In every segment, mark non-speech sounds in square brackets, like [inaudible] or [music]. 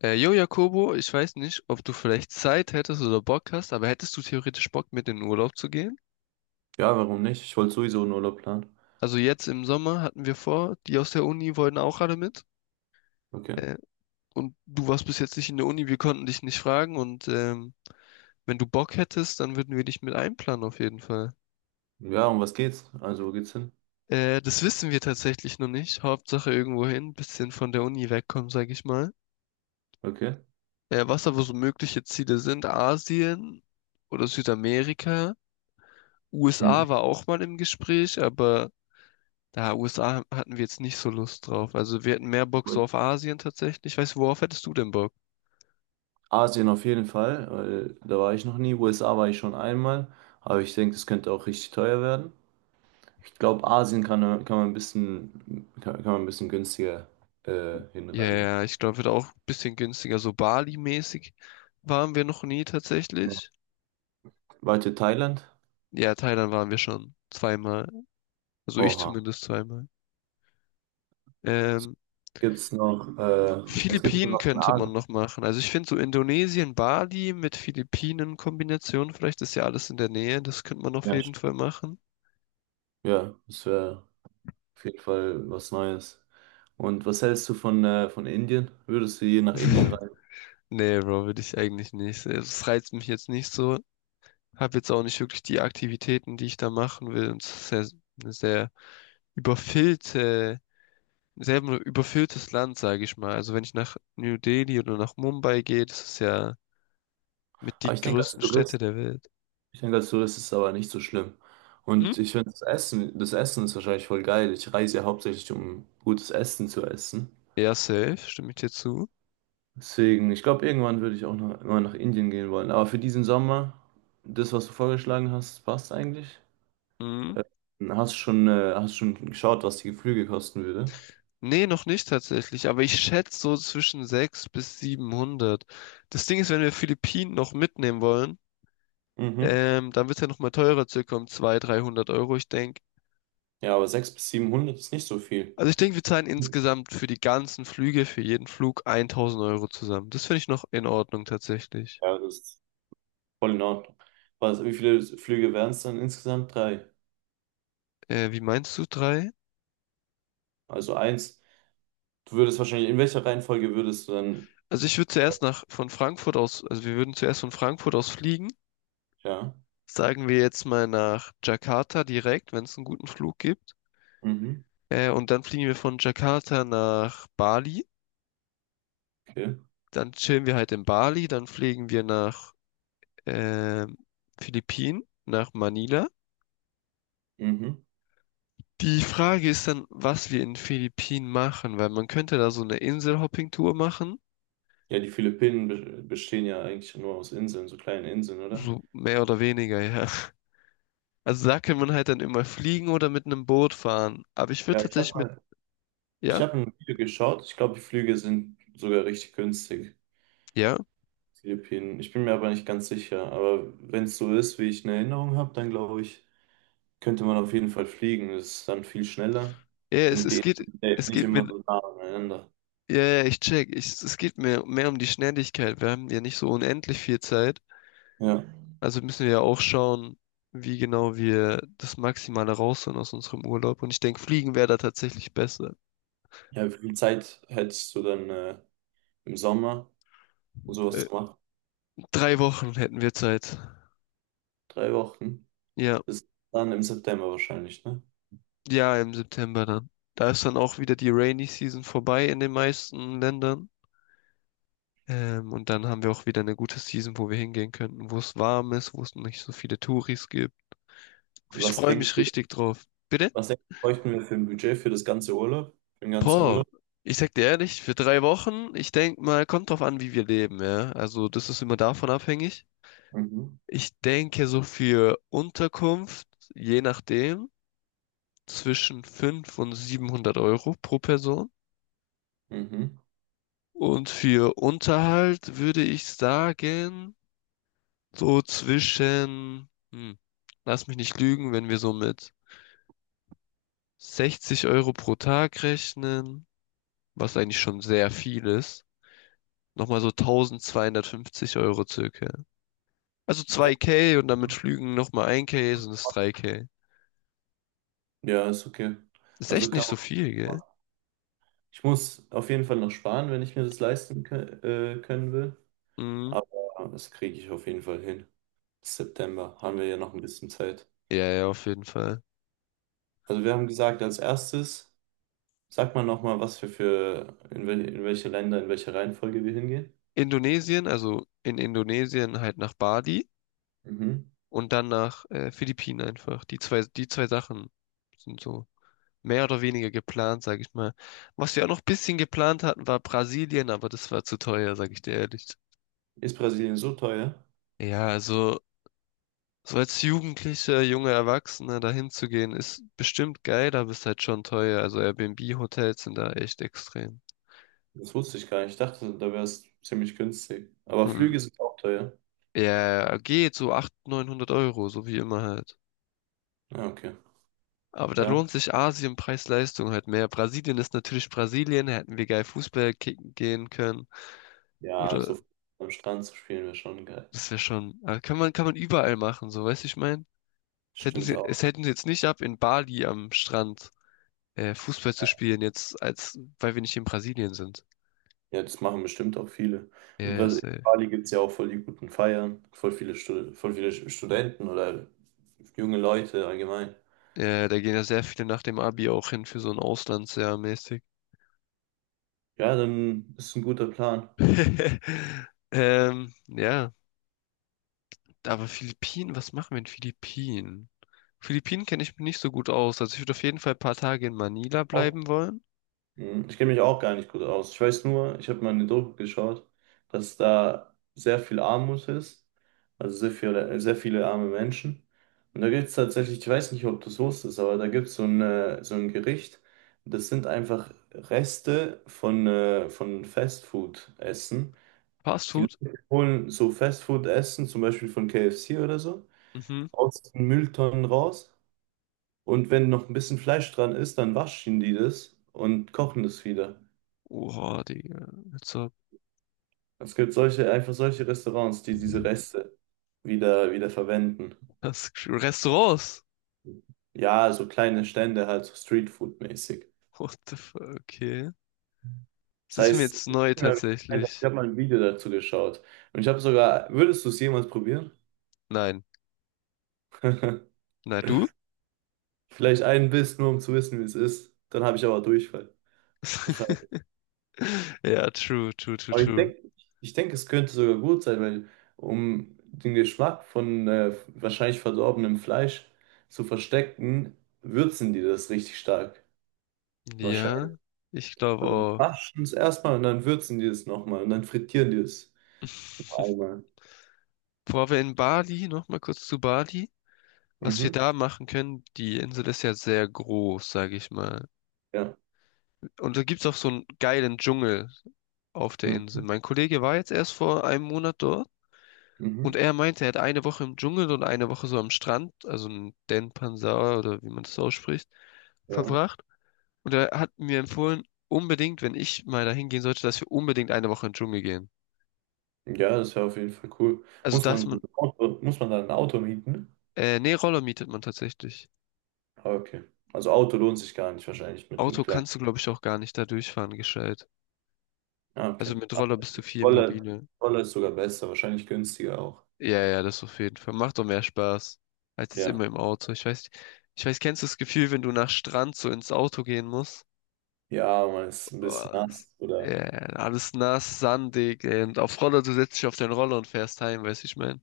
Jo, Jakobo, ich weiß nicht, ob du vielleicht Zeit hättest oder Bock hast, aber hättest du theoretisch Bock, mit in den Urlaub zu gehen? Ja, warum nicht? Ich wollte sowieso einen Urlaub planen. Also jetzt im Sommer hatten wir vor, die aus der Uni wollten auch alle mit. Okay. Äh, und du warst bis jetzt nicht in der Uni, wir konnten dich nicht fragen. Und wenn du Bock hättest, dann würden wir dich mit einplanen auf jeden Fall. Ja, um was geht's? Also, wo geht's hin? Das wissen wir tatsächlich noch nicht. Hauptsache irgendwo hin, bisschen von der Uni wegkommen, sag ich mal. Okay. Was aber so mögliche Ziele sind, Asien oder Südamerika. Mhm. USA war auch mal im Gespräch, aber da USA hatten wir jetzt nicht so Lust drauf. Also wir hatten mehr Bock so auf Asien tatsächlich. Ich weiß, worauf hättest du denn Bock? Asien auf jeden Fall, weil da war ich noch nie. USA war ich schon einmal, aber ich denke, das könnte auch richtig teuer werden. Ich glaube, Asien kann man ein bisschen, kann man ein bisschen günstiger Ja, hinreisen. ja, ich glaube, wird auch ein bisschen günstiger. So Bali-mäßig waren wir noch nie Ja. tatsächlich. Weiter Thailand? Ja, Thailand waren wir schon zweimal. Also ich Oha. zumindest zweimal. Ähm, Gibt's noch, äh, Was gibt's denn Philippinen noch in könnte man Asien? noch machen. Also ich finde so Indonesien, Bali mit Philippinen-Kombination, vielleicht ist ja alles in der Nähe, das könnte man auf Ja, jeden Fall st- machen. ja, das wäre auf jeden Fall was Neues. Und was hältst du von Indien? Würdest du je nach Indien [laughs] reisen? Nee, Bro, will ich eigentlich nicht. Es reizt mich jetzt nicht so. Habe jetzt auch nicht wirklich die Aktivitäten, die ich da machen will. Und es ist ja eine sehr überfüllte, ein sehr überfülltes Land, sage ich mal. Also wenn ich nach New Delhi oder nach Mumbai gehe, das ist ja mit Aber die ich denke, als größten Städte Tourist, der Welt. Ich denke, als Tourist ist es aber nicht so schlimm. Hm? Und ich finde, das Essen ist wahrscheinlich voll geil. Ich reise ja hauptsächlich, um gutes Essen zu essen. Ja, safe, stimme ich dir zu. Deswegen, ich glaube, irgendwann würde ich auch noch mal nach Indien gehen wollen. Aber für diesen Sommer, das, was du vorgeschlagen hast, passt eigentlich. Hm? Äh, hast schon geschaut, was die Flüge kosten würde? Nee, noch nicht tatsächlich, aber ich schätze so zwischen 600 bis 700. Das Ding ist, wenn wir Philippinen noch mitnehmen wollen, Mhm. Dann wird es ja nochmal teurer, circa um 200, 300 Euro. Ich denke, Ja, aber 600 bis 700 ist nicht so viel. Also ich denke, wir zahlen insgesamt für die ganzen Flüge, für jeden Flug 1000 Euro zusammen. Das finde ich noch in Ordnung tatsächlich. Ja, das Voll in Ordnung. Was, wie viele Flüge wären es dann insgesamt? Drei. Wie meinst du drei? Also eins. Du würdest wahrscheinlich, in welcher Reihenfolge würdest du dann, Also ich würde zuerst nach von Frankfurt aus, also wir würden zuerst von Frankfurt aus fliegen. ja, Sagen wir jetzt mal nach Jakarta direkt, wenn es einen guten Flug gibt. mhm, Und dann fliegen wir von Jakarta nach Bali. okay, Dann chillen wir halt in Bali. Dann fliegen wir nach ähm, Philippinen, nach Manila. mhm. Die Frage ist dann, was wir in den Philippinen machen, weil man könnte da so eine Inselhopping-Tour machen. Ja, die Philippinen bestehen ja eigentlich nur aus Inseln, so kleinen Inseln, oder? So mehr oder weniger, ja. Also da kann man halt dann immer fliegen oder mit einem Boot fahren. Aber ich würde Ja, ich habe tatsächlich mit, mal, ich ja, habe ein Video geschaut. Ich glaube, die Flüge sind sogar richtig günstig. ja, Philippinen. Ich bin mir aber nicht ganz sicher. Aber wenn es so ist, wie ich eine Erinnerung habe, dann glaube ich, könnte man auf jeden Fall fliegen. Das ist dann viel schneller ja, und die sind es nicht geht immer mir, so nah aneinander. ja, ja, ich check, es geht mir mehr um die Schnelligkeit. Wir haben ja nicht so unendlich viel Zeit. Ja. Also müssen wir ja auch schauen, wie genau wir das Maximale rausholen aus unserem Urlaub. Und ich denke, fliegen wäre da tatsächlich besser. Ja, wie viel Zeit hättest du dann im Sommer, um sowas Äh, zu machen? 3 Wochen hätten wir Zeit. 3 Wochen? Ja. Das ist dann im September wahrscheinlich, ne? Ja, im September dann. Da ist dann auch wieder die Rainy Season vorbei in den meisten Ländern. Und dann haben wir auch wieder eine gute Season, wo wir hingehen könnten, wo es warm ist, wo es nicht so viele Touris gibt. Und Ich freue mich richtig drauf. Bitte? was denkst du, bräuchten wir für ein Budget für das ganze Urlaub? Für den ganzen Boah, Urlaub? ich sag dir ehrlich, für 3 Wochen, ich denk mal, kommt drauf an, wie wir leben, ja. Also das ist immer davon abhängig. Mhm. Ich denke so für Unterkunft, je nachdem, zwischen 5 und 700 Euro pro Person. Mhm. Und für Unterhalt würde ich sagen, so zwischen, lass mich nicht lügen, wenn wir so mit 60 Euro pro Tag rechnen, was eigentlich schon sehr viel ist, nochmal so 1250 Euro circa. Also Ja. 2K und dann mit Flügen nochmal 1K, sind es 3K. Ja, ist okay. Ist Also echt nicht kann so viel, man gell? machen. Ich muss auf jeden Fall noch sparen, wenn ich mir das können will. Mhm. Aber das kriege ich auf jeden Fall hin. September haben wir ja noch ein bisschen Zeit. Ja, ja, auf jeden Fall. Also wir haben gesagt, als erstes. Sag mal nochmal, was wir für, in welche Länder, in welche Reihenfolge wir hingehen. Indonesien, also in Indonesien halt nach Bali. Mhm. Und dann nach Philippinen einfach. Die zwei Sachen sind so mehr oder weniger geplant, sage ich mal. Was wir auch noch ein bisschen geplant hatten, war Brasilien, aber das war zu teuer, sage ich dir ehrlich. Ist Brasilien so teuer? Ja, also so als Jugendlicher, junger Erwachsener dahin zu gehen, ist bestimmt geil, aber ist halt schon teuer. Also Airbnb-Hotels sind da echt extrem. Das wusste ich gar nicht. Ich dachte, da wäre es ziemlich günstig. Aber Flüge Und, sind auch teuer. ja, geht so 800, 900 Euro, so wie immer halt. Ah, okay. Aber da Ja. lohnt sich Asien Preis-Leistung halt mehr. Brasilien ist natürlich Brasilien, da hätten wir geil Fußball kicken gehen können. Ja, Oder so am Strand zu spielen wäre schon geil. das wäre schon, kann man überall machen, so, weißt du, ich meine? Es hätten Stimmt sie, es auch. hätten sie jetzt nicht ab, in Bali am Strand Fußball zu spielen, jetzt als, weil wir nicht in Brasilien sind. Ja, das machen bestimmt auch viele. Ja, ja, In safe. Bali gibt es ja auch voll die guten Feiern, voll viele, Stud voll viele Studenten oder junge Leute allgemein. Ja, da gehen ja sehr viele nach dem Abi auch hin für so ein Auslandsjahr mäßig. Ja, dann ist ein guter Plan. [laughs] Ja. Aber Philippinen, was machen wir in Philippinen? Philippinen kenne ich mich nicht so gut aus. Also ich würde auf jeden Fall ein paar Tage in Manila bleiben wollen. Hm, ich kenne mich auch gar nicht gut aus. Ich weiß nur, ich habe mal eine Doku geschaut, dass da sehr viel Armut ist, also sehr viele arme Menschen. Und da gibt es tatsächlich, ich weiß nicht, ob du es wusstest, aber da gibt es so ein Gericht, das sind einfach Reste von Fastfood-Essen. Fast Die Food? Leute holen so Fastfood-Essen, zum Beispiel von KFC oder so, Mhm. aus den Mülltonnen raus. Und wenn noch ein bisschen Fleisch dran ist, dann waschen die das und kochen das wieder. Oha, Digga. Jetzt so Es gibt solche, einfach solche Restaurants, die diese Reste wieder verwenden. das Restaurants. Ja, so kleine Stände halt, so Streetfood-mäßig. What the fuck, okay. Das Das ist mir heißt, jetzt ich neu tatsächlich. habe mal ein Video dazu geschaut. Und ich habe sogar, würdest du es jemals probieren? Nein. [laughs] Na du? Vielleicht einen Biss, nur um zu wissen, wie es ist. Dann habe ich aber Durchfall. Wahrscheinlich. [laughs] Ja, true, true, true, Aber true. Ich denke, es könnte sogar gut sein, weil um den Geschmack von wahrscheinlich verdorbenem Fleisch zu verstecken, würzen die das richtig stark. Ja, Wahrscheinlich. ich glaube Also auch. waschen es erstmal und dann würzen die es nochmal und dann frittieren die es [laughs] einmal. Bevor wir in Bali, nochmal kurz zu Bali. Was wir Mhm. da machen können, die Insel ist ja sehr groß, sage ich mal. Ja. Und da gibt's auch so einen geilen Dschungel auf der Insel. Mhm. Mein Kollege war jetzt erst vor einem Monat dort und Mhm. er meinte, er hat eine Woche im Dschungel und eine Woche so am Strand, also in Denpasar oder wie man das ausspricht, Ja. verbracht. Und er hat mir empfohlen, unbedingt, wenn ich mal dahin gehen sollte, dass wir unbedingt eine Woche in den Dschungel gehen. Ja, das wäre auf jeden Fall cool. Also dass man, Muss man dann ein Auto mieten? Nee, Roller mietet man tatsächlich. Ah, okay. Also Auto lohnt sich gar nicht wahrscheinlich mit einem Auto kleinen. kannst du, glaube ich, auch gar nicht da durchfahren gescheit. Ah, Also okay. mit Aber Roller bist du viel Roller, mobiler. Roller ist sogar besser, wahrscheinlich günstiger auch. Ja, ja, das auf jeden Fall. Macht doch mehr Spaß als jetzt Ja. immer im Auto. Ich weiß, kennst du das Gefühl, wenn du nach Strand so ins Auto gehen musst? Ja, man ist ein bisschen Boah, das, nass ja, oder alles nass, sandig, ey. Und auf Roller, du setzt dich auf den Roller und fährst heim, weißt du, ich mein.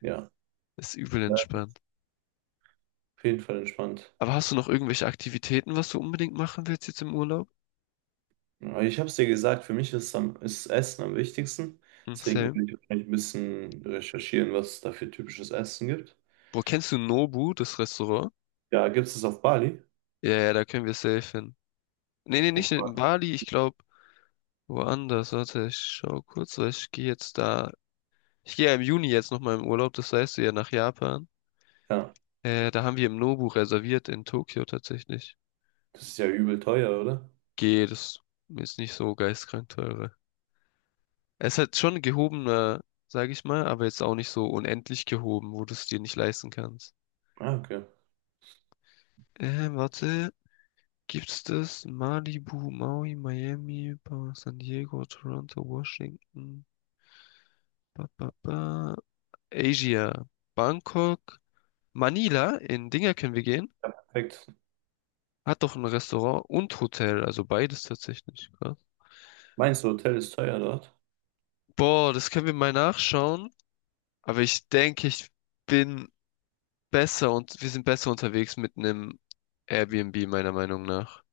ja. Ist übel Ja, entspannt. auf jeden Fall entspannt. Aber hast du noch irgendwelche Aktivitäten, was du unbedingt machen willst jetzt im Urlaub? Aber ich habe es dir gesagt, für mich ist, am, ist Essen am wichtigsten. Hm, Deswegen same. will ich wahrscheinlich ein bisschen recherchieren, was es da für typisches Essen gibt. Bro, kennst du Nobu, das Restaurant? Ja, gibt es es auf Bali? Ja, ja, da können wir safe hin. Nee, nee, nicht in Oh, Bali, ich glaube. Woanders, warte, ich schau kurz, weil ich gehe jetzt da. Ich gehe ja im Juni jetzt nochmal im Urlaub, das heißt ja nach Japan. ja, Da haben wir im Nobu reserviert in Tokio tatsächlich. das ist ja übel teuer, oder? Geht, das ist nicht so geisteskrank teurer. Es hat schon gehobener, sage ich mal, aber jetzt auch nicht so unendlich gehoben, wo du es dir nicht leisten kannst. Ah, okay. Warte, gibt's das? Malibu, Maui, Miami, San Diego, Toronto, Washington. Ba, ba, ba. Asia, Bangkok, Manila, in Dinger können wir gehen. Ja, perfekt. Hat doch ein Restaurant und Hotel, also beides tatsächlich. Krass. Meinst du, Hotel ist teuer dort? Boah, das können wir mal nachschauen. Aber ich denke, ich bin besser und wir sind besser unterwegs mit einem Airbnb, meiner Meinung nach.